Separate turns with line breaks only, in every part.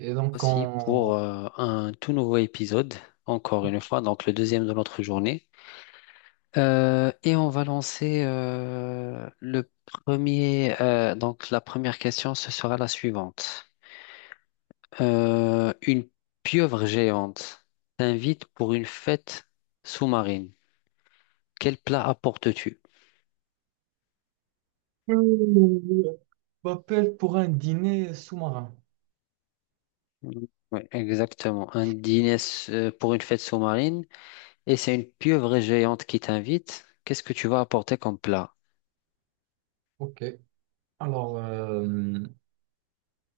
Et donc,
Aussi
on
pour un tout nouveau épisode, encore une fois, donc le deuxième de notre journée. Et on va lancer le premier. Donc la première question, ce sera la suivante. Une pieuvre géante t'invite pour une fête sous-marine. Quel plat apportes-tu?
Euh, m'appelle pour un dîner sous-marin.
Oui, exactement. Un dîner pour une fête sous-marine et c'est une pieuvre géante qui t'invite. Qu'est-ce que tu vas apporter comme plat?
Ok. Alors, euh,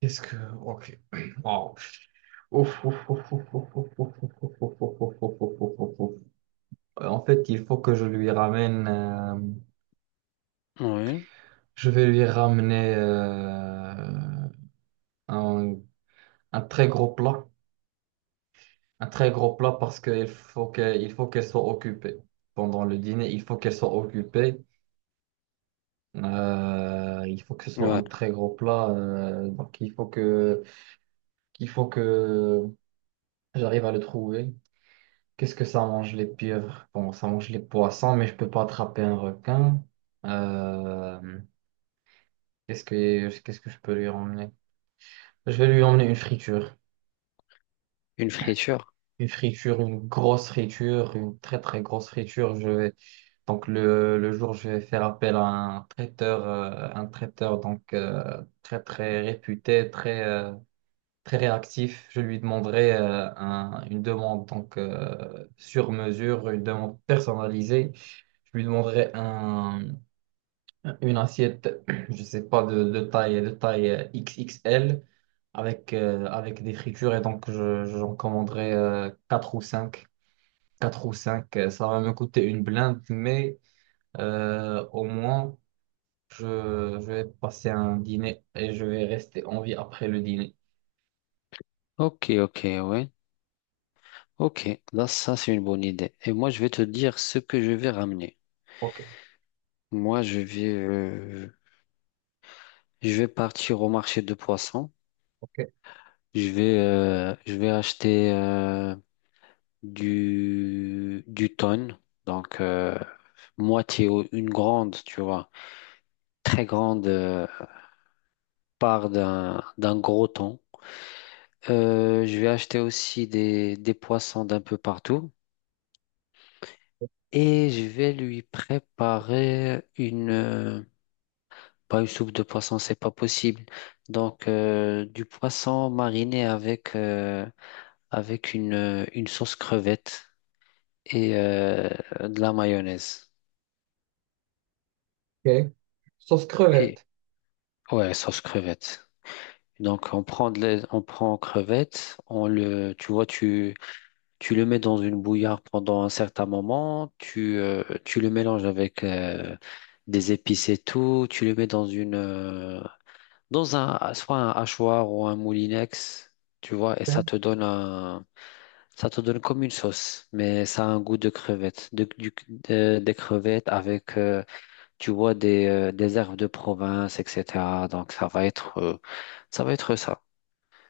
qu'est-ce que... Ok. Wow. Ouf, ouf, ouf, ouf, ouf, ouf, ouf, ouf, ouf, ouf, ouf, ouf, ouf, ouf, ouf, ouf. En fait, il faut que je lui ramène...
Oui,
Je vais lui ramener un, un très gros plat. Un très gros plat parce il faut qu'elle soit occupée. Pendant le dîner, il faut qu'elle soit occupée. Il faut que ce soit un
ouais.
très gros plat. Il faut que j'arrive à le trouver. Qu'est-ce que ça mange, les pieuvres? Bon, ça mange les poissons, mais je peux pas attraper un requin. Euh, Qu'est-ce que je peux lui emmener? Je vais lui emmener une friture.
Une friture.
Une friture, une grosse friture, une très très grosse friture. Donc le jour, je vais faire appel à un traiteur donc très très réputé, très réactif. Je lui demanderai une demande donc sur mesure, une demande personnalisée. Je lui demanderai une assiette, je sais pas, de taille XXL avec avec des fritures, et donc j'en commanderai 4 ou 5, 4 ou 5. Ça va me coûter une blinde, mais au moins je vais passer un dîner et je vais rester en vie après le dîner.
Ok, ok, ouais. Ok, là, ça, c'est une bonne idée. Et moi, je vais te dire ce que je vais ramener.
Ok,
Moi, je vais partir au marché de poissons.
ok,
Je vais acheter du thon. Donc, moitié, ou une grande, tu vois. Très grande part d'un gros thon. Je vais acheter aussi des poissons d'un peu partout et je vais lui préparer une pas une soupe de poisson, c'est pas possible. Donc du poisson mariné avec une sauce crevette et de la mayonnaise.
ok. Sauce
Et
crevette.
ouais, sauce crevette. Donc on prend crevette, on le tu vois tu tu le mets dans une bouillarde pendant un certain moment, tu le mélanges avec des épices et tout, tu le mets dans une dans un soit un hachoir ou un moulinex, tu vois, et
Ok,
ça te donne comme une sauce, mais ça a un goût de crevette, des crevettes avec tu vois des herbes de province, etc. Donc ça va être ça.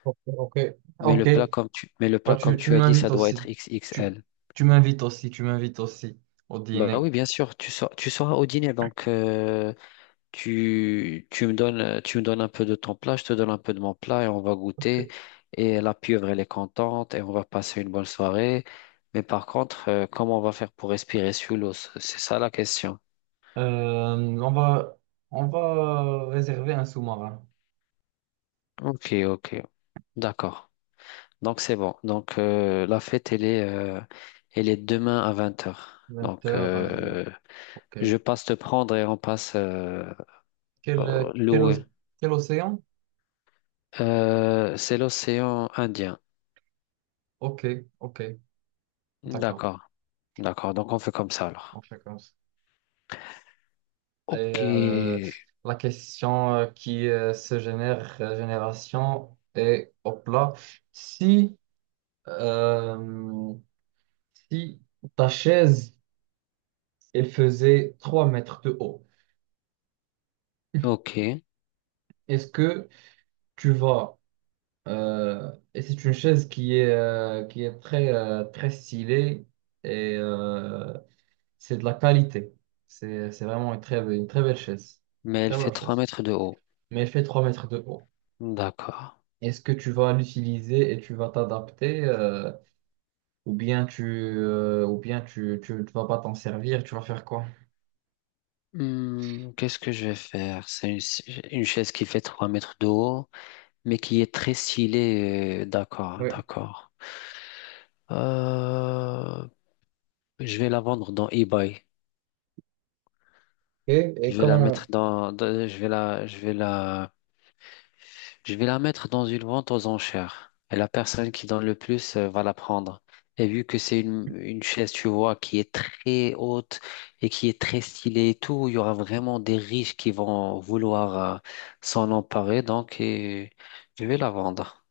ok, ok.
Mais
Ok.
le plat comme tu mais le
Bah,
plat comme
tu
tu as dit,
m'invites
ça doit
aussi.
être
Tu,
XXL.
Tu m'invites aussi, tu m'invites aussi au
Bah
dîner.
oui, bien sûr, tu seras au dîner, donc tu me donnes un peu de ton plat, je te donne un peu de mon plat et on va goûter.
Ok.
Et la pieuvre, elle est contente et on va passer une bonne soirée. Mais par contre, comment on va faire pour respirer sous l'eau? C'est ça la question.
Euh, on va, on va réserver un sous-marin.
Ok, ok, d'accord. Donc c'est bon. Donc la fête, elle est demain à 20 heures.
20
Donc
heures, ok.
je passe te prendre et on passe
Quel, quel,
louer.
oc- Quel océan?
C'est l'océan Indien.
Ok, ok, d'accord.
D'accord, d'accord. Donc on fait comme ça alors.
On fait comme ça. Et
Ok,
la question qui se génère, génération, est, hop là, si, euh, si ta chaise et faisait 3 mètres de haut.
ok.
Est-ce que tu vas... Et c'est une chaise qui est très stylée, et euh, c'est de la qualité. C'est vraiment une très belle chaise.
Mais elle
Très bonne
fait trois
chaise.
mètres de haut.
Mais elle fait 3 mètres de haut.
D'accord.
Est-ce que tu vas l'utiliser et tu vas t'adapter, ou bien tu, ou bien tu, tu, tu vas pas t'en servir, tu vas faire quoi?
Hmm, qu'est-ce que je vais faire? C'est une chaise qui fait 3 mètres de haut, mais qui est très stylée. D'accord,
Oui.
d'accord. Euh, je vais la vendre dans eBay.
Et, et
Je vais la mettre
comment,
dans, dans- je vais la, je vais la Je vais la mettre dans une vente aux enchères. Et la personne qui donne le plus va la prendre. Et vu que c'est une chaise, tu vois, qui est très haute et qui est très stylée et tout, il y aura vraiment des riches qui vont vouloir s'en emparer. Donc, et je vais la vendre.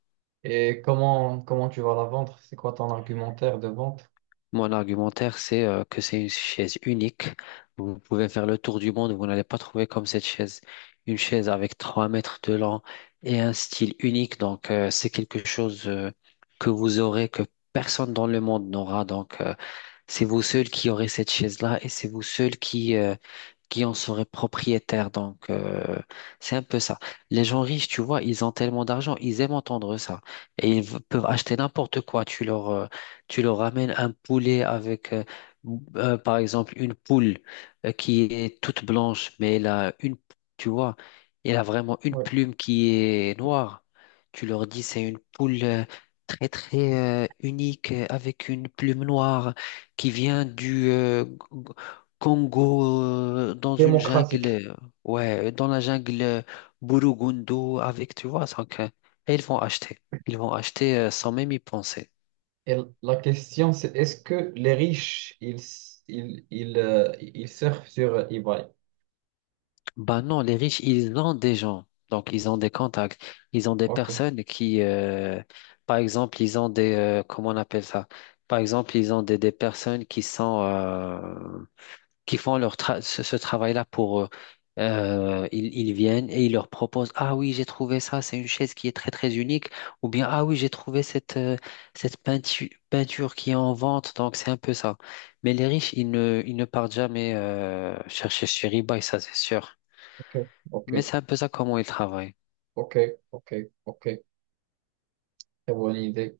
et comment, comment tu vas la vendre? C'est quoi, ton argumentaire de vente?
Mon argumentaire, c'est que c'est une chaise unique. Vous pouvez faire le tour du monde, vous n'allez pas trouver comme cette chaise. Une chaise avec 3 mètres de long et un style unique. Donc, c'est quelque chose que vous aurez, que personne dans le monde n'aura. Donc, c'est vous seul qui aurez cette chaise-là et c'est vous seul qui en seraient propriétaires. Donc, c'est un peu ça. Les gens riches, tu vois, ils ont tellement d'argent, ils aiment entendre ça. Et ils peuvent acheter n'importe quoi. Tu leur ramènes un poulet par exemple, une poule qui est toute blanche, mais elle a une, tu vois, elle a vraiment une plume qui est noire. Tu leur dis, c'est une poule. Très très unique avec une plume noire qui vient du Congo dans une jungle,
Démocratique.
ouais, dans la jungle Burundu avec, tu vois, donc, et ils vont acheter. Ils vont acheter sans même y penser.
Et la question, c'est: est-ce que les riches, ils surfent sur eBay?
Bah non, les riches, ils ont des gens, donc ils ont des contacts, ils ont des
Ok,
personnes par exemple, ils ont comment on appelle ça? Par exemple, ils ont des personnes qui font leur ce travail-là pour eux. Ils viennent et ils leur proposent, Ah oui, j'ai trouvé ça, c'est une chaise qui est très très unique, ou bien Ah oui, j'ai trouvé cette peinture qui est en vente, donc c'est un peu ça. Mais les riches, ils ne partent jamais chercher chez eBay, ça c'est sûr.
ok, ok,
Mais c'est un peu ça comment ils travaillent.
ok, ok, ok. Très bonne idée.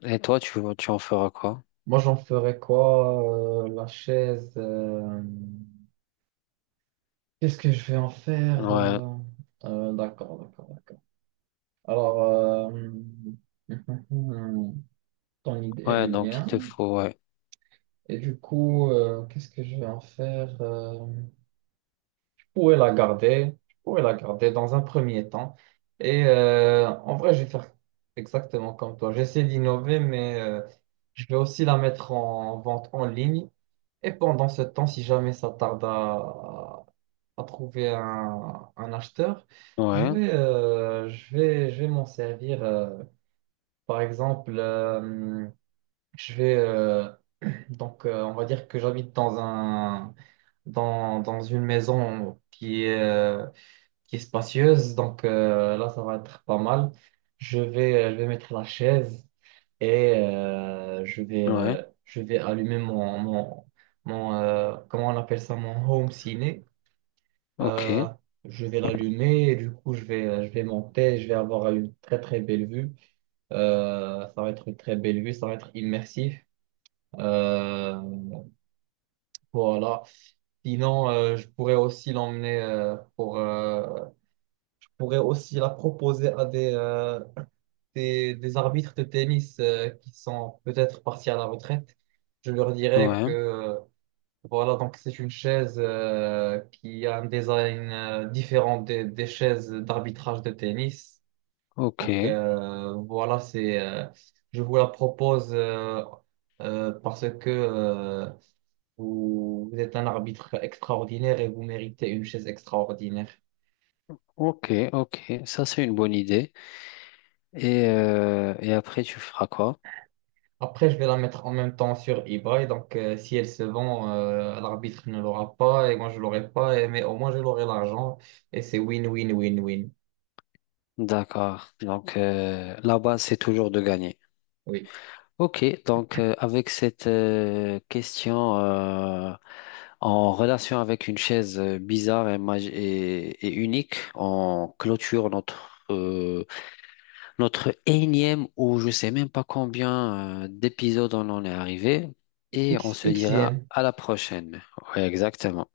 Et toi, tu en feras quoi?
Moi, j'en ferais quoi? La chaise. Qu'est-ce que je vais en faire?
Ouais,
D'accord, d'accord, d'accord. Alors, euh, Ton idée, elle
ouais,
est
donc il
bien.
te faut, ouais,
Et du coup, qu'est-ce que je vais en faire? Pourrais la garder, je pourrais la garder dans un premier temps. Et en vrai, je vais faire exactement comme toi. J'essaie d'innover, mais je vais aussi la mettre en vente en ligne. Et pendant ce temps, si jamais ça tarde à trouver un acheteur,
ouais,
je vais m'en servir. Par exemple, je vais, donc, On va dire que j'habite dans un dans une maison qui est spacieuse. Donc là, ça va être pas mal. Je vais mettre la chaise et
ouais,
je vais allumer comment on appelle ça, mon home ciné.
ok,
Euh, je vais l'allumer et du coup, je vais monter. Je vais avoir une très très belle vue. Ça va être une très belle vue. Ça va être immersif. Euh, voilà. Sinon, je pourrais aussi l'emmener pour. Je pourrais aussi la proposer à des arbitres de tennis qui sont peut-être partis à la retraite, je leur dirais que
ouais,
voilà, donc c'est une chaise qui a un design différent des chaises d'arbitrage de tennis. Donc
ok,
voilà, c'est je vous la propose, parce que vous, vous êtes un arbitre extraordinaire et vous méritez une chaise extraordinaire.
ok, ok, ça c'est une bonne idée. Et, et après, tu feras quoi?
Après, je vais la mettre en même temps sur eBay. Donc, si elle se vend, l'arbitre ne l'aura pas et moi, je l'aurai pas. Et- mais au moins, je l'aurai, l'argent. Et c'est win, win, win, win.
D'accord. Donc, la base, c'est toujours de gagner.
Oui.
Ok, donc avec cette question en relation avec une chaise bizarre et unique, on clôture notre énième ou je sais même pas combien d'épisodes on en est arrivé et on
X,
se dira
Xm.
à la prochaine. Ouais, exactement.